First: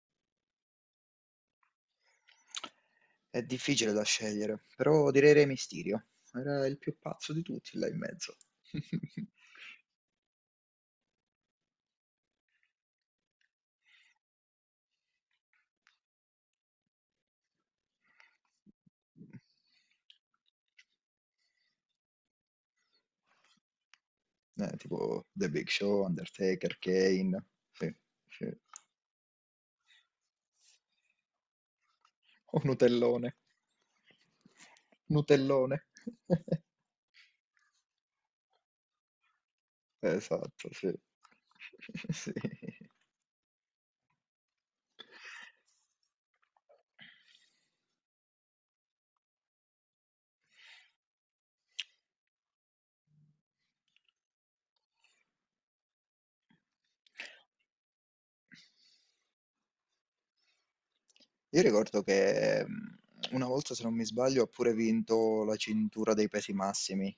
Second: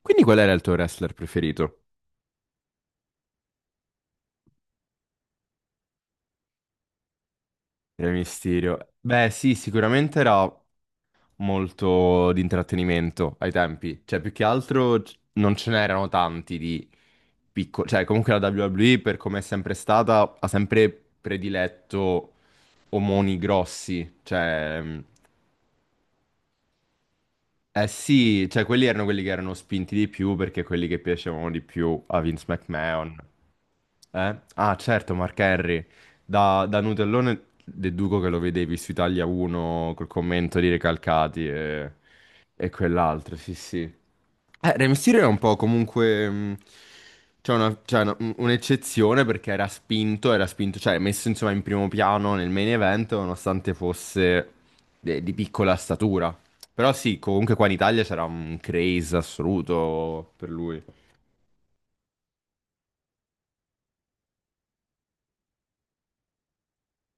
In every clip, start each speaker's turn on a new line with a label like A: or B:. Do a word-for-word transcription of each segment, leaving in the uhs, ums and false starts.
A: Quindi qual era il tuo wrestler preferito?
B: È difficile da scegliere, però direi Re Mysterio. Era il più pazzo di tutti là in
A: Rey
B: mezzo.
A: Mysterio. Beh, sì, sicuramente era molto di intrattenimento ai tempi. Cioè, più che altro c- non ce n'erano tanti di piccoli. Cioè, comunque la W W E, per come è sempre stata, ha sempre prediletto omoni grossi.
B: Eh,
A: Cioè.
B: tipo The Big Show, Undertaker, Kane.
A: Eh
B: Sì,
A: sì,
B: sì.
A: cioè quelli erano quelli che erano spinti di più perché quelli che piacevano di più a Vince
B: O
A: McMahon.
B: Nutellone.
A: Eh? Ah certo, Mark Henry,
B: Nutellone.
A: da, da Nutellone deduco che lo vedevi su Italia uno col commento
B: Esatto,
A: di
B: sì.
A: Recalcati e,
B: Sì.
A: e quell'altro, sì sì. Eh, Rey Mysterio è un po' comunque, mh, C'è una- c'è una- un- un'eccezione perché era spinto, era spinto, cioè messo insomma in primo piano nel main event nonostante fosse de- di piccola statura. Però sì, comunque qua in Italia c'era un craze assoluto per lui.
B: Io ricordo che mh, una volta, se non mi sbaglio, ha pure vinto la cintura dei pesi massimi.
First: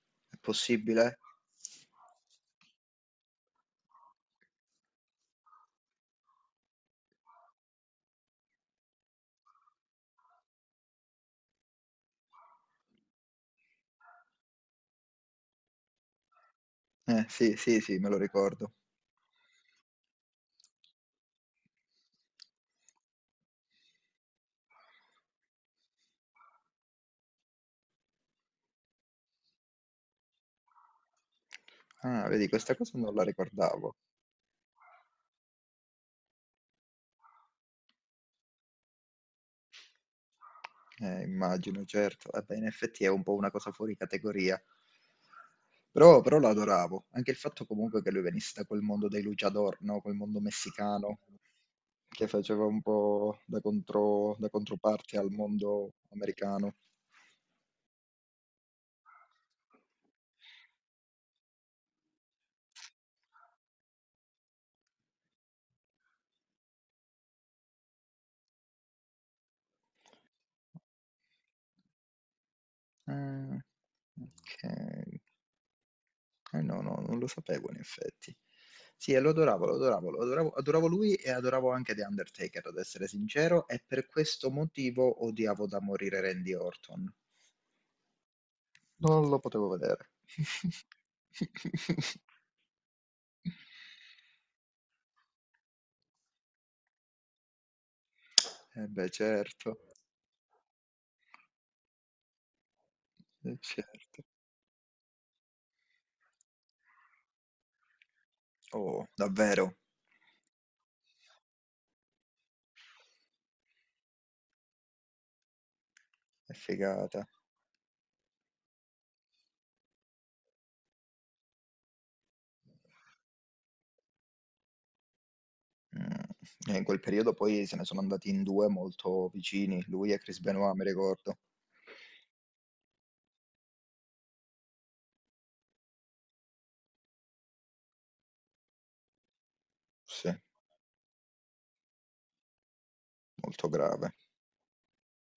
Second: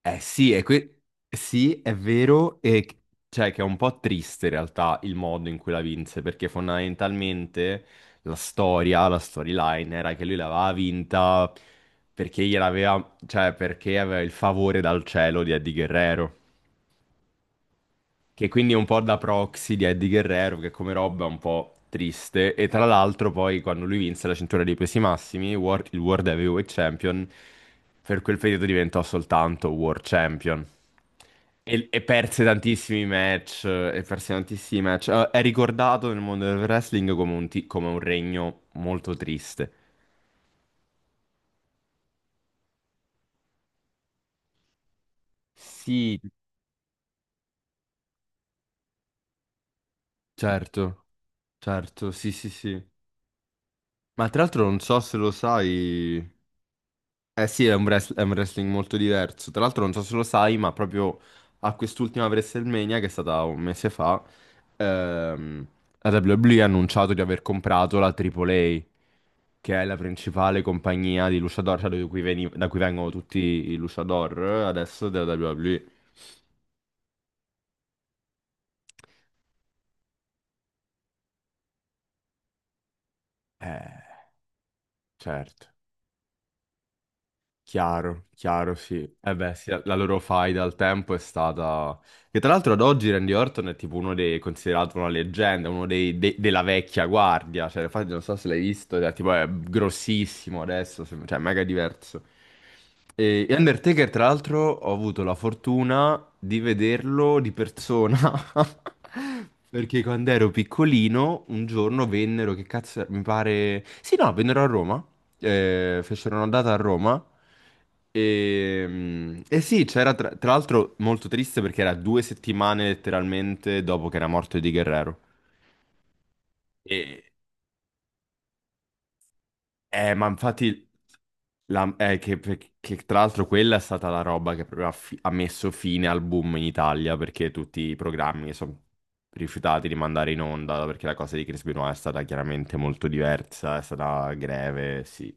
A: Eh
B: È
A: sì, è, que-
B: possibile?
A: sì, è vero, e c- cioè che è un po' triste in realtà il modo in cui la vinse, perché fondamentalmente la storia, la storyline era che lui l'aveva vinta perché gliel'aveva, cioè perché aveva il favore dal cielo di Eddie Guerrero.
B: Eh, sì, sì, sì, me lo
A: Che quindi
B: ricordo.
A: è un po' da proxy di Eddie Guerrero, che come roba è un po' triste. E tra l'altro poi quando lui vinse la cintura dei pesi massimi, Wor- il World Heavyweight Champion, per quel periodo diventò soltanto World Champion. E, e
B: Ah,
A: perse
B: vedi, questa cosa
A: tantissimi
B: non la
A: match,
B: ricordavo.
A: e perse tantissimi match. Eh, È ricordato nel mondo del wrestling come un, ti- come un regno molto triste.
B: Eh, immagino, certo. Eh beh, in effetti è un po' una cosa fuori categoria.
A: Sì,
B: Però, però lo adoravo. Anche il fatto comunque che lui venisse da quel mondo dei luchador, no? Quel mondo
A: certo,
B: messicano
A: certo,
B: che
A: sì, sì,
B: faceva un
A: sì.
B: po' da
A: Ma
B: contro-
A: tra
B: da
A: l'altro non so se
B: controparte
A: lo
B: al mondo
A: sai.
B: americano.
A: Eh sì, è un, wrest- è un wrestling molto diverso. Tra l'altro, non so se lo sai, ma proprio a quest'ultima WrestleMania, che è stata un mese fa, ehm, la W W E ha annunciato di aver comprato la tripla A, che è la principale compagnia di luchador, cioè da cui, veni- da cui vengono tutti
B: Ah,
A: i luchador
B: ok.
A: adesso della W W E.
B: Eh no, no, non lo sapevo in effetti. Sì, e lo adoravo, lo adoravo, lo adoravo, adoravo lui e adoravo anche The Undertaker, ad essere sincero, e
A: Eh,
B: per questo motivo
A: certo.
B: odiavo da morire Randy Orton.
A: Chiaro, chiaro, sì.
B: Non
A: Eh
B: lo
A: beh,
B: potevo
A: sì, la la
B: vedere.
A: loro faida al tempo è stata. Che tra l'altro ad oggi Randy Orton è tipo uno dei, considerato una leggenda, uno dei, de- della vecchia guardia. Cioè, infatti non so se l'hai
B: Eh
A: visto,
B: beh,
A: cioè, tipo è
B: certo,
A: grossissimo adesso, sem- cioè è mega diverso. E e
B: eh,
A: Undertaker,
B: certo.
A: tra l'altro, ho avuto la fortuna di vederlo di persona.
B: Oh, davvero,
A: Perché quando ero piccolino, un giorno vennero, che cazzo, mi pare. Sì, no, vennero a Roma. Eh, fecero una
B: è
A: data a Roma.
B: figata.
A: E, e sì, c'era tra, tra l'altro molto triste perché era due settimane letteralmente dopo che era morto Eddie Guerrero.
B: Mm. E in quel
A: E
B: periodo poi se ne sono andati in due molto vicini, lui
A: Eh,
B: e
A: ma
B: Chris Benoit, mi
A: infatti,
B: ricordo.
A: la- eh, che, che tra l'altro quella è stata la roba che proprio ha, fi- ha messo fine al boom in Italia perché tutti i programmi sono rifiutati di
B: Sì,
A: mandare in onda perché la cosa di Chris Benoit è stata chiaramente molto
B: molto
A: diversa, è
B: grave.
A: stata greve, sì.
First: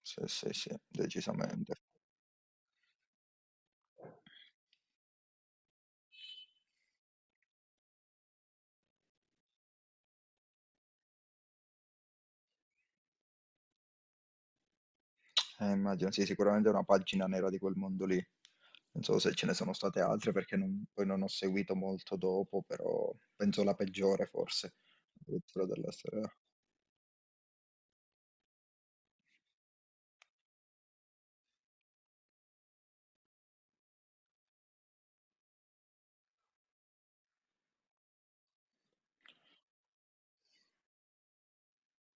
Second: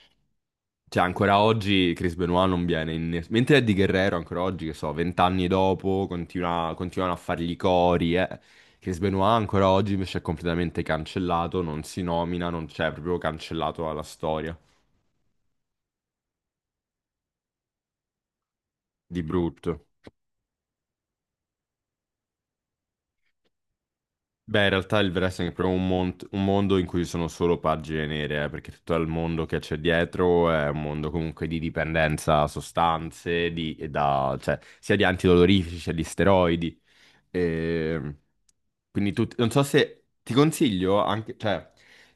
B: Sì, sì, sì,
A: Cioè, ancora
B: decisamente.
A: oggi Chris Benoit non viene in. ness- Mentre Eddie Guerrero, ancora oggi, che so, vent'anni dopo, continua- continuano a fargli i cori, eh. Chris Benoit ancora oggi invece è completamente cancellato, non si nomina, non c'è, è proprio cancellato dalla storia.
B: Eh, immagino, sì, sicuramente è una pagina nera di quel mondo lì. Non so
A: Di
B: se ce ne sono
A: brutto.
B: state altre perché non- poi non ho seguito molto dopo, però penso la peggiore
A: Beh, in
B: forse,
A: realtà il wrestling è
B: addirittura
A: proprio un,
B: della
A: mont-
B: storia.
A: un mondo in cui ci sono solo pagine nere, eh, perché tutto il mondo che c'è dietro è un mondo comunque di dipendenza a sostanze, di, e da- cioè, sia di antidolorifici, sia di steroidi. E quindi tu, non so se ti consiglio anche, cioè,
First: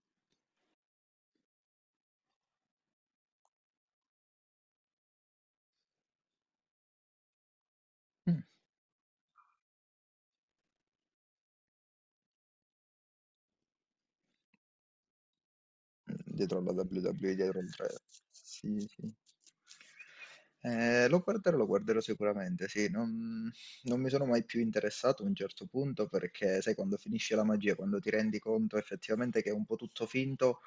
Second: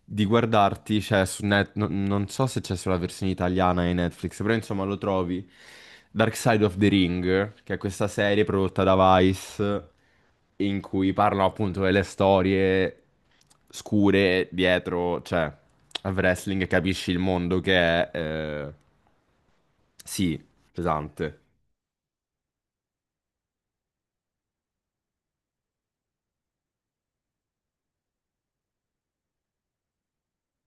A: di guardarti, cioè, su Net, non non so se c'è sulla versione italiana di Netflix, però insomma lo trovi. Dark Side of the Ring, che è questa
B: Mm.
A: serie prodotta da Vice, in cui parlano appunto delle storie scure dietro, cioè, al
B: Dietro
A: wrestling, e
B: alla
A: capisci il
B: WWE,
A: mondo
B: dietro il
A: che
B: tre.
A: è, eh,
B: Sì, sì.
A: sì,
B: Eh, lo
A: pesante.
B: guarderò, lo guarderò sicuramente, sì. Non, non mi sono mai più interessato a un certo punto perché, sai, quando finisce la magia, quando ti rendi conto effettivamente che è un po' tutto finto.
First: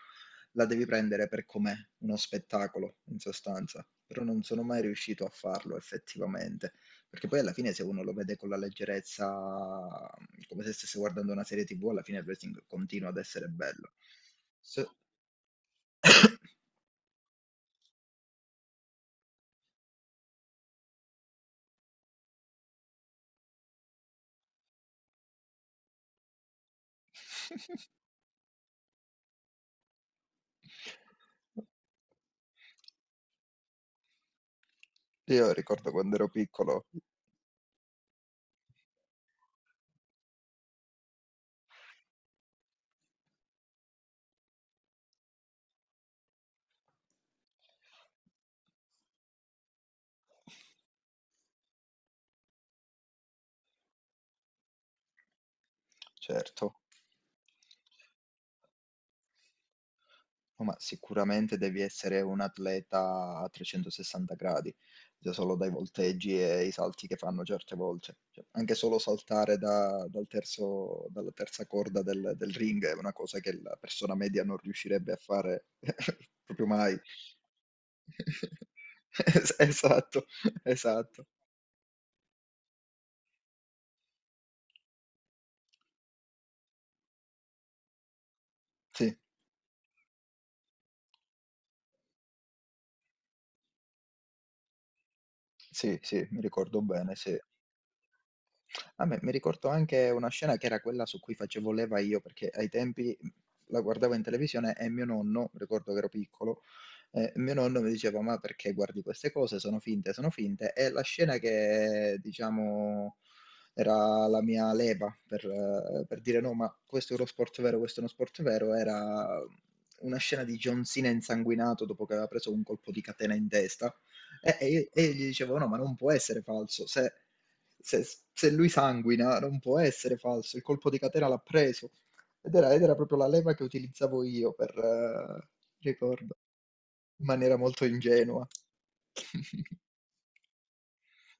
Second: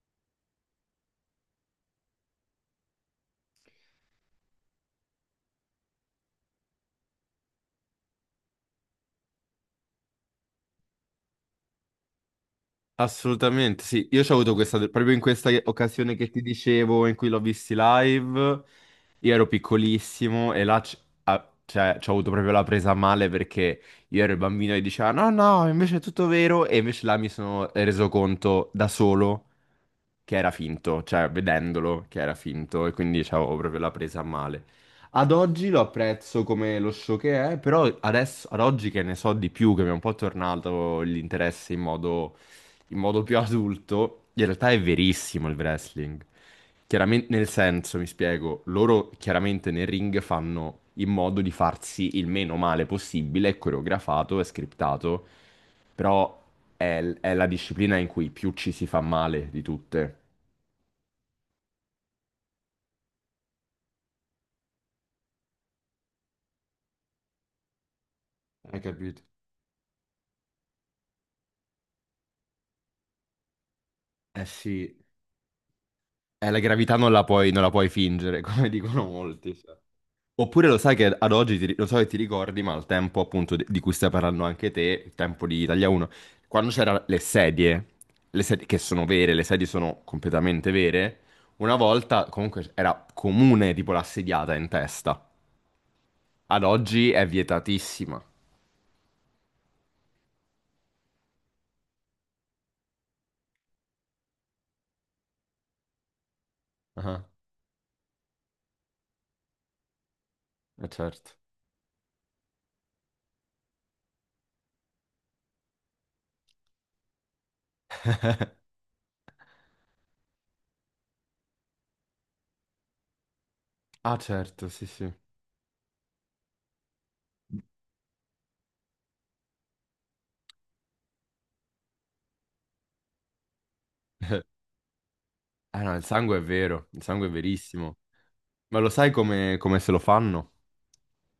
B: La devi prendere per com'è, uno spettacolo in sostanza, però non sono mai riuscito a farlo effettivamente, perché poi alla fine se uno lo vede con la leggerezza, come se stesse guardando una serie T V, alla fine il wrestling continua ad essere
A: Assolutamente,
B: bello.
A: sì. Io ci ho avuto questa,
B: Se-
A: proprio in questa occasione che ti dicevo, in cui l'ho visti live, io ero piccolissimo e là c- ah, cioè, ci ho avuto proprio la presa a male perché io ero il bambino e diceva no, no, invece è tutto vero e invece là mi sono reso conto da solo che era finto, cioè vedendolo che era finto e quindi avevo proprio la presa a male. Ad
B: Io
A: oggi lo
B: ricordo quando ero
A: apprezzo come
B: piccolo,
A: lo show che è, però adesso, ad oggi che ne so di più, che mi è un po' tornato l'interesse in modo in modo più adulto, in realtà è verissimo il wrestling. Chiaramente, nel senso, mi spiego, loro chiaramente nel ring fanno in modo di farsi il meno male possibile, è coreografato, è scriptato, però
B: certo.
A: è, è la disciplina in cui più ci si fa male di tutte.
B: No, ma sicuramente devi essere un atleta a trecentosessanta gradi, già solo dai volteggi e i salti che fanno certe volte. Cioè, anche
A: Hai
B: solo
A: capito?
B: saltare da- dal terzo- dalla terza corda del, del ring è una cosa che la persona media
A: Eh
B: non
A: sì,
B: riuscirebbe a fare
A: eh, la
B: proprio mai.
A: gravità non la puoi, non la puoi fingere, come dicono molti.
B: Es-
A: Cioè.
B: Esatto,
A: Oppure lo sai che
B: esatto.
A: ad oggi, ti ri- lo so che ti ricordi, ma al tempo appunto di di cui stai parlando anche te, il tempo di Italia uno, quando c'erano le sedie, le sedie che sono
B: Sì,
A: vere, le sedie sono completamente vere, una volta comunque era comune tipo l'assediata in testa.
B: sì, sì, mi
A: Ad
B: ricordo
A: oggi
B: bene,
A: è
B: sì.
A: vietatissima.
B: A me mi ricordo anche una scena che era quella su cui facevo leva io, perché ai tempi mhmm, la guardavo in televisione e mio nonno, ricordo che ero piccolo,
A: Ah,
B: eh, mio nonno mi diceva: "Ma perché guardi queste cose? Sono finte, sono finte."
A: eh
B: E la
A: certo.
B: scena che, diciamo, era la mia leva per, eh, per dire: "No, ma questo è uno sport vero, questo è uno sport vero", era una scena di John Cena insanguinato dopo che aveva preso un colpo di catena in testa.
A: Ah,
B: E,
A: certo,
B: e
A: sì,
B: io, e io
A: sì.
B: gli dicevo: "No, ma non può essere falso. Se se, se lui sanguina non può essere falso, il colpo di catena l'ha preso." Ed era, ed era proprio la leva che utilizzavo io per, eh,
A: Eh no, il sangue
B: ricordo,
A: è vero, il
B: in
A: sangue è
B: maniera molto
A: verissimo.
B: ingenua.
A: Ma lo sai come, come se lo fanno?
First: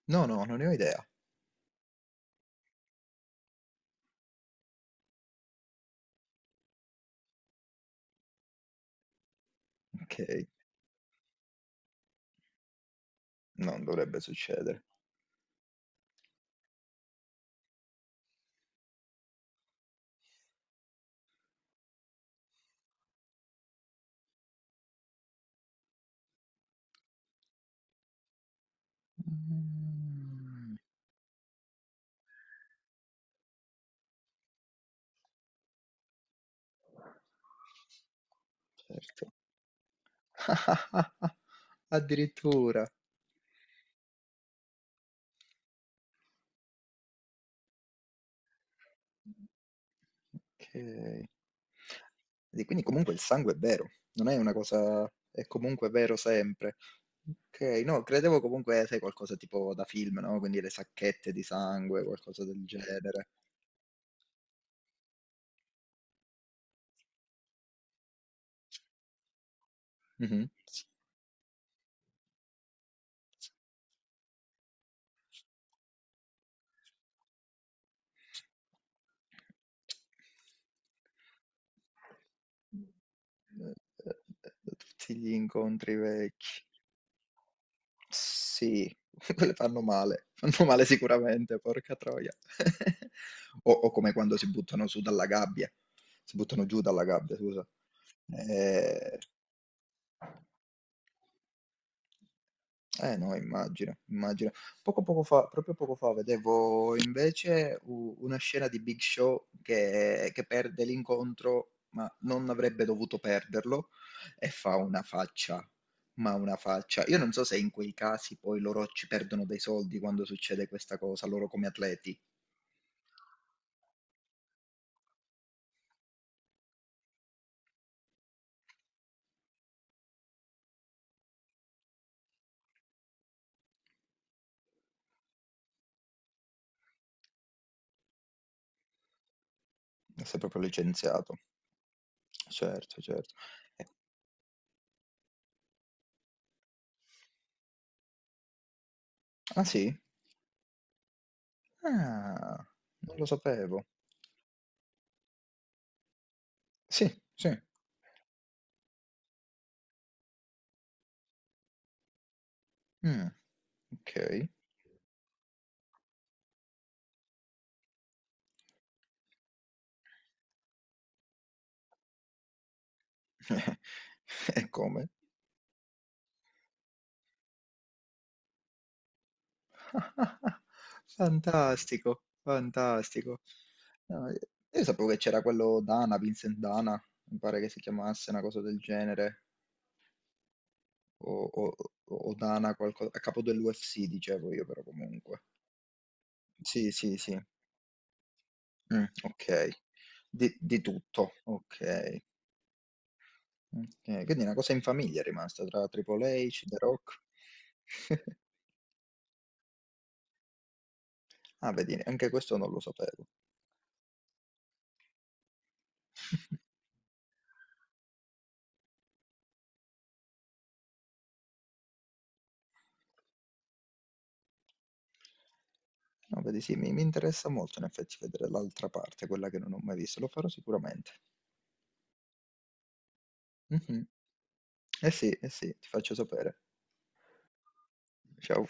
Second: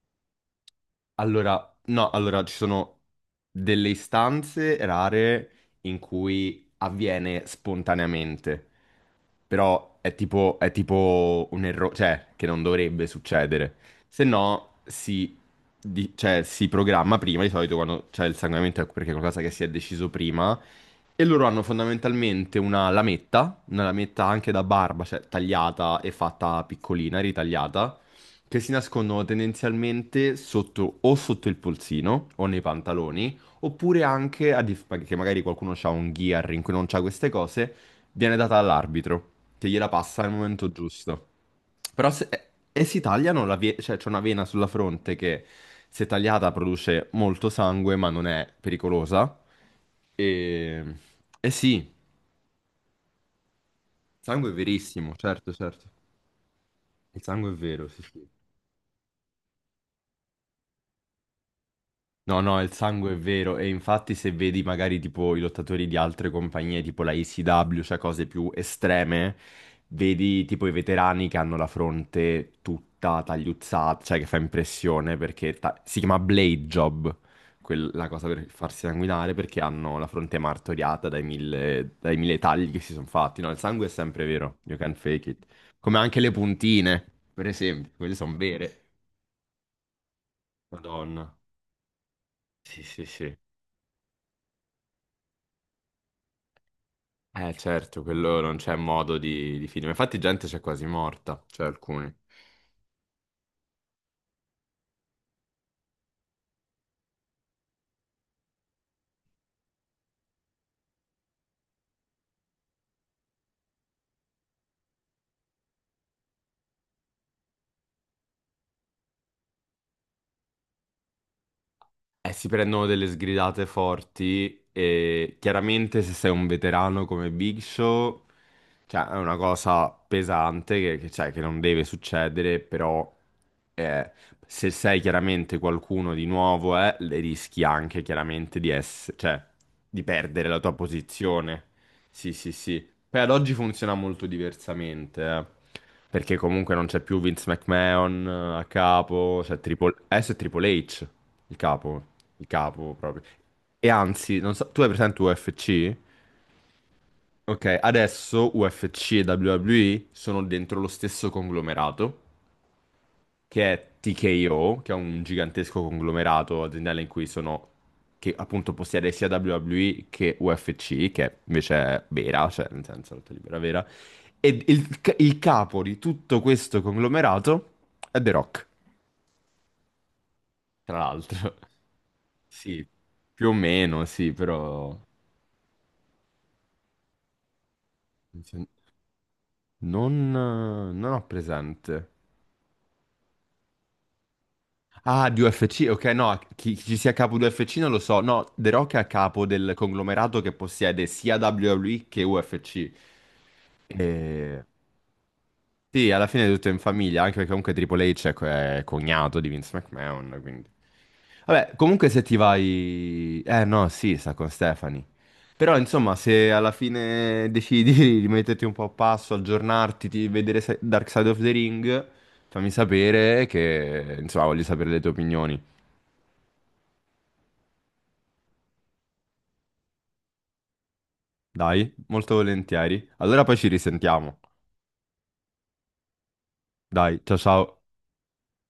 B: No, no, non ne ho idea.
A: Allora, no, allora ci sono delle istanze rare in cui avviene spontaneamente, però è
B: Ok,
A: tipo, è tipo un errore, cioè che non dovrebbe succedere.
B: non dovrebbe
A: Se no,
B: succedere.
A: si, di- cioè, si programma prima, di solito quando c'è il sanguinamento è perché è qualcosa che si è deciso prima, e loro hanno fondamentalmente una lametta, una lametta anche da barba, cioè tagliata e fatta piccolina, ritagliata che si nascondono tendenzialmente
B: Mm,
A: sotto o sotto il polsino o nei pantaloni, oppure anche a dif- che magari qualcuno ha un gear in cui non c'ha queste cose, viene data all'arbitro
B: certo.
A: che gliela passa al momento giusto. Però se eh, e
B: Addirittura.
A: si tagliano la vie- cioè c'è una vena sulla fronte che se tagliata produce molto sangue, ma non è pericolosa. E,
B: Okay.
A: e sì, il
B: E quindi comunque il sangue è vero, non è
A: sangue è
B: una cosa,
A: verissimo,
B: è
A: certo, certo.
B: comunque vero sempre.
A: Il sangue è
B: Okay,
A: vero, sì,
B: no,
A: sì.
B: credevo comunque, sai, qualcosa tipo da film, no, quindi le sacchette di sangue,
A: No,
B: qualcosa
A: no,
B: del
A: il sangue è
B: genere.
A: vero e infatti se vedi magari tipo i lottatori di altre compagnie, tipo la E C W, cioè cose più estreme, vedi
B: Mh-mh.
A: tipo i veterani che hanno la fronte tutta tagliuzzata, cioè che fa impressione perché ta- si chiama blade job, quel- la cosa per farsi sanguinare perché hanno la fronte martoriata dai mille, dai mille tagli che
B: Ehm,
A: si sono fatti. No, il
B: ehm,
A: sangue è sempre vero,
B: ehm,
A: you can
B: tutti
A: fake
B: gli
A: it.
B: incontri
A: Come anche le
B: vecchi.
A: puntine, per esempio, quelle sono vere.
B: Sì, quelle fanno male, fanno male
A: Madonna.
B: sicuramente, porca troia.
A: Sì, sì, sì.
B: O, o come quando si buttano su dalla gabbia, si buttano giù dalla gabbia,
A: Eh
B: scusa.
A: certo, quello non c'è modo
B: Eh,
A: di, di finire. Infatti gente c'è quasi morta, cioè alcuni.
B: eh no, immagino, immagino. Poco poco fa proprio poco fa vedevo invece u una scena di Big Show che che perde l'incontro, ma non avrebbe dovuto perderlo, e fa una faccia, ma una faccia. Io non so se in quei casi poi loro ci perdono dei soldi quando succede questa cosa, loro come atleti.
A: Eh, si prendono delle sgridate forti e chiaramente se sei un veterano come Big Show, cioè è una cosa pesante che, che, cioè, che non deve succedere, però eh, se sei chiaramente qualcuno di nuovo, eh, le rischi anche chiaramente di essere, cioè di
B: Sei
A: perdere la
B: proprio
A: tua
B: licenziato.
A: posizione. Sì, sì, sì.
B: Certo,
A: Beh, ad
B: certo.
A: oggi
B: Eh,
A: funziona molto diversamente, eh, perché comunque non c'è più Vince McMahon eh, a capo, c'è
B: ah
A: Triple...
B: sì?
A: adesso è Triple H, il capo, il
B: Ah,
A: capo
B: non
A: proprio.
B: lo sapevo.
A: E anzi, non so, tu hai presente U F C?
B: Sì, sì.
A: Ok, adesso U F C e W W E sono dentro lo stesso conglomerato
B: Mh,
A: che è
B: okay.
A: T K O, che è un gigantesco conglomerato aziendale in cui sono, che appunto possiede sia W W E che U F C, che invece è vera, cioè nel senso lotta libera vera,
B: E
A: e il,
B: come?
A: il capo di tutto questo conglomerato è The Rock, tra l'altro.
B: Fantastico,
A: Sì,
B: fantastico.
A: più o meno,
B: No,
A: sì,
B: io io
A: però
B: sapevo che c'era quello Dana, Vincent Dana, mi pare che si chiamasse una cosa del genere,
A: non, non ho
B: o,
A: presente.
B: o- o Dana, qualcosa, a capo dell'U F C dicevo io però
A: Ah, di
B: comunque.
A: U F C, ok, no, chi, chi
B: Sì,
A: ci sia
B: sì,
A: capo
B: sì.
A: di U F C non lo so. No, The Rock è a
B: Mm,
A: capo
B: ok,
A: del conglomerato che
B: di, di
A: possiede
B: tutto,
A: sia W W E
B: ok.
A: che U F C.
B: Ok, quindi una
A: E...
B: cosa in famiglia è rimasta tra
A: Sì, alla
B: Triple
A: fine è
B: H,
A: tutto in
B: The
A: famiglia,
B: Rock.
A: anche perché comunque Triple H è, co- è cognato di Vince McMahon, quindi. Vabbè,
B: Ah, vedi,
A: comunque se
B: anche
A: ti
B: questo non lo sapevo.
A: vai. Eh no, sì, sta con Stephanie. Però insomma, se alla fine decidi di metterti un po' a passo, aggiornarti, di vedere se- Dark Side of the Ring, fammi sapere che. Insomma, voglio sapere le tue opinioni.
B: No, vedi, sì, mi mi interessa molto in effetti vedere l'altra parte, quella che non ho mai visto, lo farò sicuramente.
A: Dai, molto volentieri. Allora poi ci
B: Mhm.
A: risentiamo.
B: Eh sì, eh sì, ti faccio sapere.
A: Dai, ciao ciao.
B: Ciao.